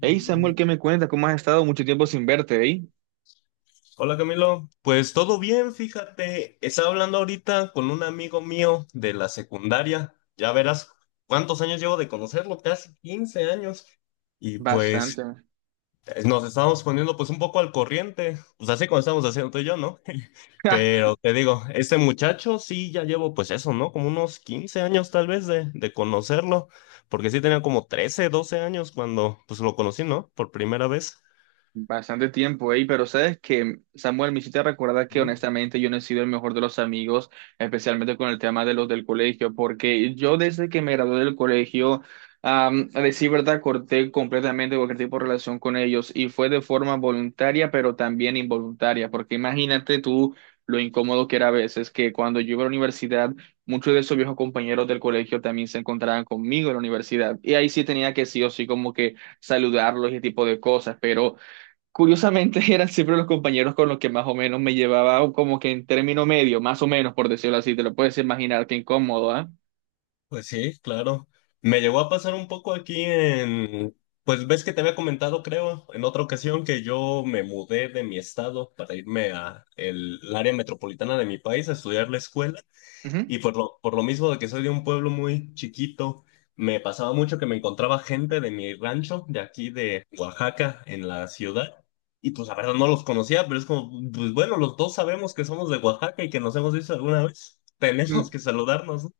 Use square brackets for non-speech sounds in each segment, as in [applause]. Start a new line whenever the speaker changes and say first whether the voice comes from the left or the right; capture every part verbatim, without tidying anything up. right: Hey Samuel, ¿qué me cuentas? ¿Cómo has estado? Mucho tiempo sin verte, ¿eh?
left: Hola Camilo, pues todo bien, fíjate, estaba hablando ahorita con un amigo mío de la secundaria, ya verás cuántos años llevo de conocerlo, casi quince años, y pues
right: Bastante.
left: eh, nos estábamos poniendo pues un poco al corriente, pues así como estábamos haciendo tú y yo, ¿no? [laughs]
right: [laughs]
left: Pero te digo, este muchacho sí ya llevo pues eso, ¿no? Como unos quince años tal vez de, de conocerlo, porque sí tenía como trece, doce años cuando pues lo conocí, ¿no? Por primera vez.
right: Bastante tiempo, ey, pero sabes que, Samuel, me hiciste recordar que honestamente yo no he sido el mejor de los amigos, especialmente con el tema de los del colegio, porque yo desde que me gradué del colegio, am, a decir verdad, corté completamente cualquier tipo de relación con ellos y fue de forma voluntaria, pero también involuntaria, porque imagínate tú lo incómodo que era a veces que cuando yo iba a la universidad, muchos de esos viejos compañeros del colegio también se encontraban conmigo en la universidad y ahí sí tenía que sí o sí como que saludarlos y ese tipo de cosas, pero... curiosamente [laughs] eran siempre los compañeros con los que más o menos me llevaba o como que en término medio, más o menos por decirlo así, te lo puedes imaginar, qué incómodo, ¿ah?
left: Pues sí, claro. Me llegó a pasar un poco aquí en, pues ves que te había comentado, creo, en otra ocasión que yo me mudé de mi estado para irme a el, el área metropolitana de mi país a estudiar la escuela
right: Ujú.
left: y por lo, por lo mismo de que soy de un pueblo muy chiquito, me pasaba mucho que me encontraba gente de mi rancho de aquí de Oaxaca en la ciudad y pues la verdad no los conocía, pero es como, pues bueno, los dos sabemos que somos de Oaxaca y que nos hemos visto alguna vez. Tenemos que saludarnos, ¿no?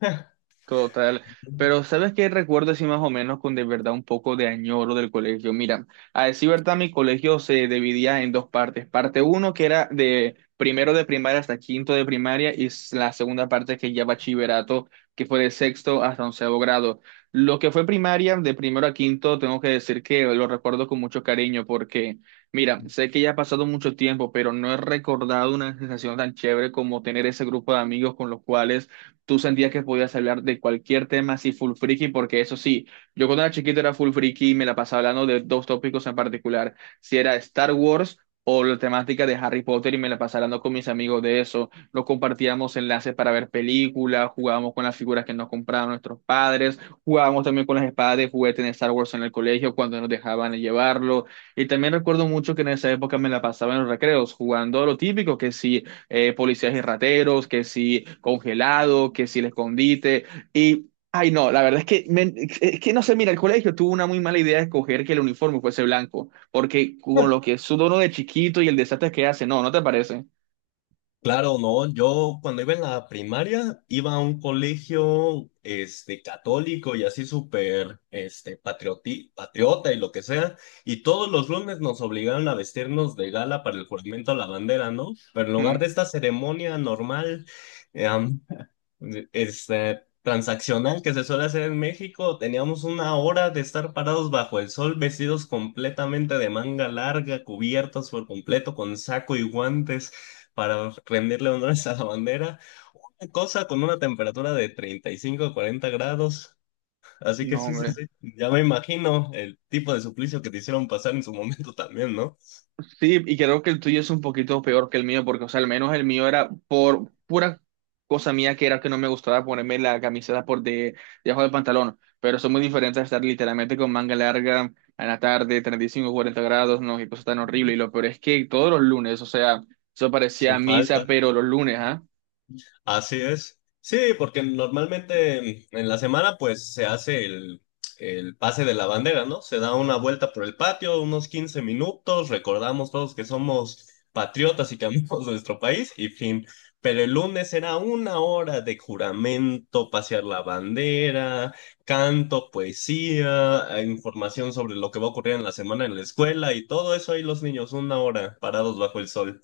left: [laughs]
right: Total. Pero ¿sabes qué recuerdo así más o menos con de verdad un poco de añoro del colegio? Mira, a decir verdad, mi colegio se dividía en dos partes. Parte uno que era de primero de primaria hasta quinto de primaria y s- la segunda parte que ya bachillerato, que fue de sexto hasta onceavo grado. Lo que fue primaria, de primero a quinto, tengo que decir que lo recuerdo con mucho cariño porque, mira, sé que ya ha pasado mucho tiempo, pero no he recordado una sensación tan chévere como tener ese grupo de amigos con los cuales tú sentías que podías hablar de cualquier tema así full friki, porque eso sí, yo cuando era chiquito era full friki y me la pasaba hablando de dos tópicos en particular, si era Star Wars o la temática de Harry Potter y me la pasaba hablando con mis amigos de eso, nos compartíamos enlaces para ver películas, jugábamos con las figuras que nos compraban nuestros padres, jugábamos también con las espadas de juguete en Star Wars en el colegio cuando nos dejaban llevarlo, y también recuerdo mucho que en esa época me la pasaba en los recreos jugando a lo típico, que sí eh, policías y rateros, que si congelado, que si el escondite. Y, ay, no, la verdad es que, me- es que no sé, mira, el colegio tuvo una muy mala idea de escoger que el uniforme fuese blanco, porque con lo que es su dono de chiquito y el desastre que hace, no, ¿no te parece?
left: Claro, no, yo cuando iba en la primaria iba a un colegio este católico y así súper este patrioti- patriota y lo que sea, y todos los lunes nos obligaron a vestirnos de gala para el juramento a la bandera, ¿no? Pero en lugar de
right: Mm,
left: esta ceremonia normal, este, transaccional que se suele hacer en México, teníamos una hora de estar parados bajo el sol, vestidos completamente de manga larga, cubiertos por completo con saco y guantes para rendirle honores a la bandera, cosa con una temperatura de treinta y cinco a cuarenta grados. Así que
right: no,
left: sí, sí,
right: hombre.
left: sí, ya me imagino el tipo de suplicio que te hicieron pasar en su momento también, ¿no?
right: Sí, y creo que el tuyo es un poquito peor que el mío, porque, o sea, al menos el mío era por pura cosa mía que era que no me gustaba ponerme la camiseta por de debajo del pantalón. Pero son muy diferentes a estar literalmente con manga larga en la tarde, treinta y cinco cuarenta grados, no, qué cosa tan horrible. Y lo peor es que todos los lunes, o sea, eso parecía
left: Sin
right: misa,
left: falta.
right: pero los lunes, ¿ah?
left: Así es. Sí, porque normalmente en la semana pues se hace el, el pase de la bandera, ¿no? Se da una vuelta por el patio, unos quince minutos, recordamos todos que somos patriotas y que amamos [laughs] nuestro país y fin. Pero el lunes era una hora de juramento, pasear la bandera, canto, poesía, eh, información sobre lo que va a ocurrir en la semana en la escuela y todo eso ahí los niños, una hora parados bajo el sol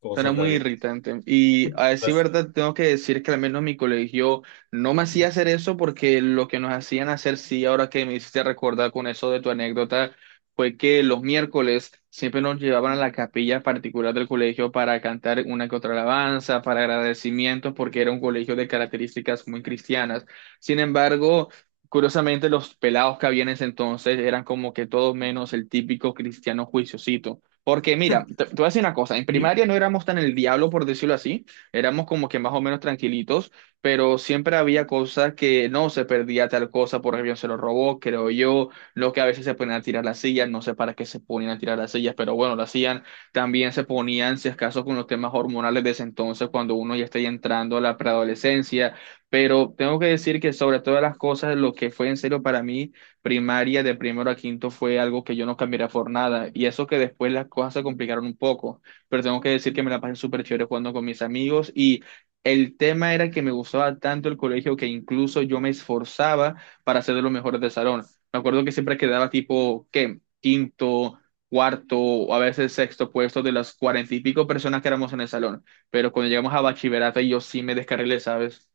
left: como
right: Suena muy
left: soldaditos.
right: irritante. Y a decir verdad, tengo que decir que al menos mi colegio no me hacía hacer eso porque lo que nos hacían hacer, sí, ahora que me hiciste recordar con eso de tu anécdota, fue que los miércoles siempre nos llevaban a la capilla particular del colegio para cantar una que otra alabanza, para agradecimientos, porque era un colegio de características muy cristianas. Sin embargo, curiosamente, los pelados que habían en ese entonces eran como que todos menos el típico cristiano juiciosito. Porque mira, te, te voy a decir una cosa, en primaria no éramos tan el diablo, por decirlo así, éramos como que más o menos tranquilitos, pero siempre había cosas que no se perdía tal cosa, por ejemplo, se lo robó, creo yo, lo que a veces se ponían a tirar las sillas, no sé para qué se ponían a tirar las sillas, pero bueno, lo hacían, también se ponían, si acaso, con los temas hormonales de ese entonces, cuando uno ya está ya entrando a la preadolescencia, pero tengo que decir que sobre todas las cosas, lo que fue en serio para mí primaria de primero a quinto fue algo que yo no cambiaría por nada. Y eso que después las cosas se complicaron un poco, pero tengo que decir que me la pasé súper chévere jugando con mis amigos y el tema era que me gustaba tanto el colegio que incluso yo me esforzaba para ser de los mejores del salón. Me acuerdo que siempre quedaba tipo, ¿qué? Quinto, cuarto o a veces sexto puesto de las cuarenta y pico personas que éramos en el salón. Pero cuando llegamos a bachillerato, yo sí me descarrilé, ¿sabes?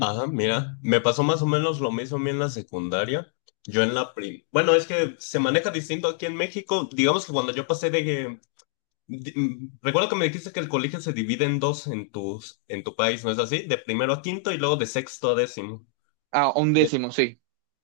left: Ah, mira, me pasó más o menos lo mismo a mí en la secundaria. Yo en la prim... Bueno, es que se maneja distinto aquí en México. Digamos que cuando yo pasé de... di- mm, Recuerdo que me dijiste que el colegio se divide en dos en tus, en tu país, ¿no es así? De primero a quinto y luego de sexto a décimo.
right: A un décimo, sí.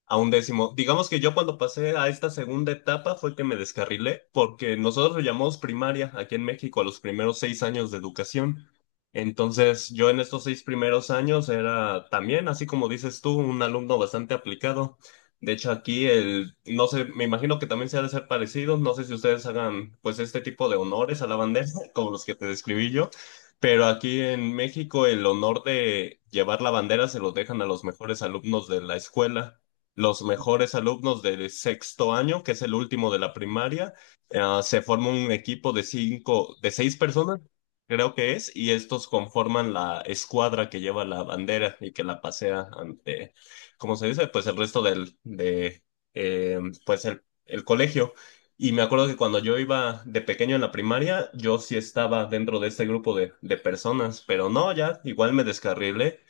left: A un décimo. Digamos que yo cuando pasé a esta segunda etapa fue que me descarrilé, porque nosotros lo llamamos primaria aquí en México a los primeros seis años de educación. Entonces, yo en estos seis primeros años era también, así como dices tú, un alumno bastante aplicado. De hecho, aquí el, no sé, me imagino que también se ha de ser parecido. No sé si ustedes hagan, pues, este tipo de honores a la bandera, [laughs] como los que te describí yo. Pero aquí en México el honor de llevar la bandera se lo dejan a los mejores alumnos de la escuela los mejores alumnos del sexto año, que es el último de la primaria. Ah, se forma un equipo de cinco, de seis personas, creo que es, y estos conforman la escuadra que lleva la bandera y que la pasea ante, ¿cómo se dice? Pues el resto del, de, eh, pues el, el colegio. Y me acuerdo que cuando yo iba de pequeño en la primaria, yo sí estaba dentro de este grupo de, de personas, pero no, ya igual me descarrilé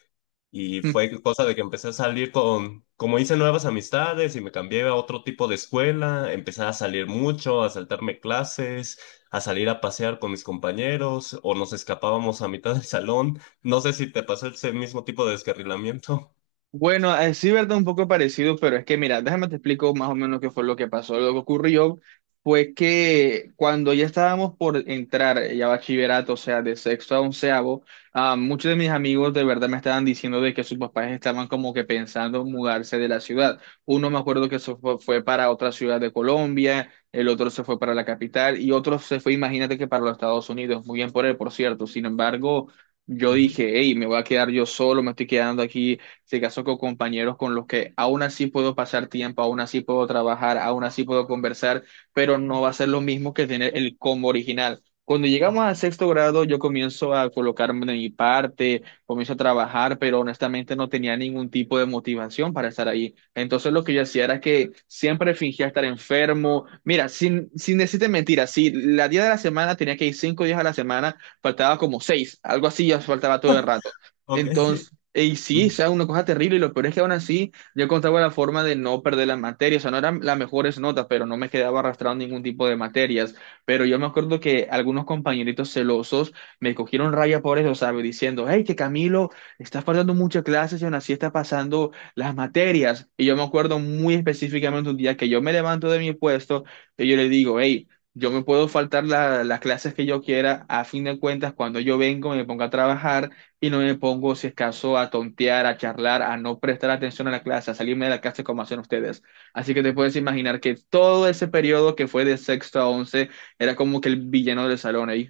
left: y fue cosa de que empecé a salir con, como hice nuevas amistades y me cambié a otro tipo de escuela, empecé a salir mucho, a saltarme clases, a salir a pasear con mis compañeros o nos escapábamos a mitad del salón. No sé si te pasó ese mismo tipo de descarrilamiento.
right: Bueno, eh, sí, verdad, un poco parecido, pero es que mira, déjame te explico más o menos qué fue lo que pasó. Lo que ocurrió fue que cuando ya estábamos por entrar eh, ya a bachillerato, o sea, de sexto a onceavo, ah, muchos de mis amigos de verdad me estaban diciendo de que sus papás estaban como que pensando mudarse de la ciudad. Uno me acuerdo que se fue, fue para otra ciudad de Colombia, el otro se fue para la capital y otro se fue, imagínate que para los Estados Unidos. Muy bien por él, por cierto. Sin embargo,
left: [laughs]
right: yo
left: Ujú.
right: dije, hey, me voy a quedar yo solo, me estoy quedando aquí, se casó con compañeros con los que aún así puedo pasar tiempo, aún así puedo trabajar, aún así puedo conversar, pero no va a ser lo mismo que tener el combo original. Cuando llegamos al sexto grado, yo comienzo a colocarme de mi parte, comienzo a trabajar, pero honestamente no tenía ningún tipo de motivación para estar ahí. Entonces lo que yo hacía era que siempre fingía estar enfermo. Mira, sin, sin decirte mentiras, si la día de la semana tenía que ir cinco días a la semana, faltaba como seis, algo así, ya faltaba todo el rato.
left: Ok.
right: Entonces, y sí, o
left: Ujú.
right: sea, una cosa terrible, y lo peor es que aún así yo encontraba la forma de no perder las materias, o sea, no eran las mejores notas, pero no me quedaba arrastrado en ningún tipo de materias. Pero yo me acuerdo que algunos compañeritos celosos me cogieron raya por eso, ¿sabes? Diciendo, hey, que Camilo, estás faltando muchas clases y aún así está pasando las materias. Y yo me acuerdo muy específicamente un día que yo me levanto de mi puesto y yo le digo, hey, yo me puedo faltar la- las clases que yo quiera, a fin de cuentas, cuando yo vengo, me pongo a trabajar y no me pongo, si es caso, a tontear, a charlar, a no prestar atención a la clase, a salirme de la clase como hacen ustedes. Así que te puedes imaginar que todo ese periodo que fue de sexto a once era como que el villano del salón ahí.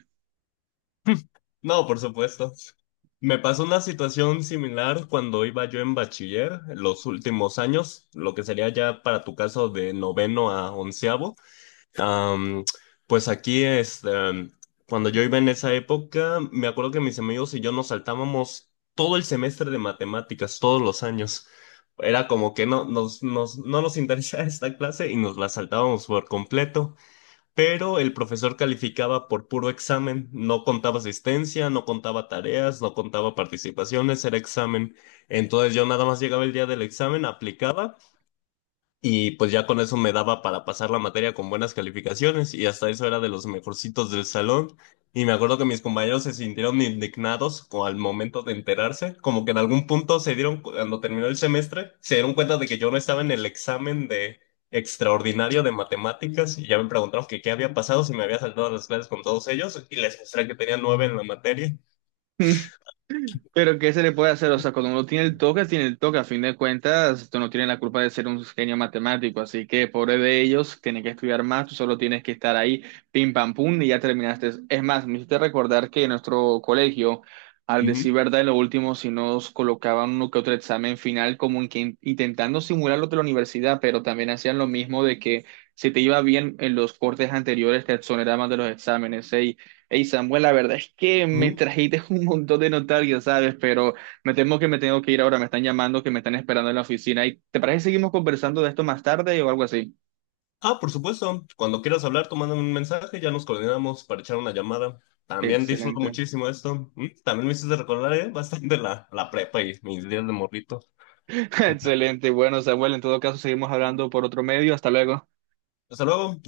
left: No, por supuesto. Me pasó una situación similar cuando iba yo en bachiller, en los últimos años, lo que sería ya para tu caso de noveno a onceavo. Am, pues aquí es, em, cuando yo iba en esa época, me acuerdo que mis amigos y yo nos saltábamos todo el semestre de matemáticas, todos los años. Era como que no nos, nos- no nos interesaba [laughs] esta clase y nos la saltábamos por completo, pero el profesor calificaba por puro examen, no contaba asistencia, no contaba tareas, no contaba participaciones, era examen. Entonces yo nada más llegaba el día del examen, aplicaba. Y pues ya con eso me daba para pasar la materia con buenas calificaciones y hasta eso era de los mejorcitos del salón. Y me acuerdo que mis compañeros se sintieron indignados co- al momento de enterarse, como que en algún punto se dieron, cu- cuando terminó el semestre, se dieron cuenta de que yo no estaba en el examen de extraordinario de matemáticas y ya me preguntaron que qué había pasado si me había saltado las clases con todos ellos y les mostré que tenía nueve en la materia.
right: [laughs] Pero ¿qué se le puede hacer? O sea, cuando uno tiene el toque, tiene el toque. A fin de cuentas, tú no tienes la culpa de ser un genio matemático. Así que, pobre de ellos, tienen que estudiar más. Tú solo tienes que estar ahí, pim, pam, pum, y ya terminaste. Es más, me hiciste recordar que en nuestro colegio, al
left: Ujú,
right: decir verdad, en lo último, si nos colocaban uno que otro examen final, como en que in- intentando simular lo de la universidad, pero también hacían lo mismo de que si te iba bien en los cortes anteriores, te exoneraban de los exámenes. ¿Eh? Hey Samuel, la verdad es que me
left: ujú.
right: trajiste [laughs] un montón de notarios, ¿sabes? Pero me temo que me tengo que ir ahora, me están llamando, que me están esperando en la oficina. ¿Y te parece que seguimos conversando de esto más tarde o algo así?
left: Ah, por supuesto. Cuando quieras hablar, tú mándame un mensaje, ya nos coordinamos para echar una llamada. También disfruto
right: Excelente.
left: muchísimo esto. Mm, También me hiciste recordar, eh, [laughs] bastante la, la prepa y mis días de morrito.
right: [laughs]
left: Sí, claro.
right: Excelente. Bueno, Samuel, en todo caso, seguimos hablando por otro medio. Hasta luego.
left: Hasta luego. Nos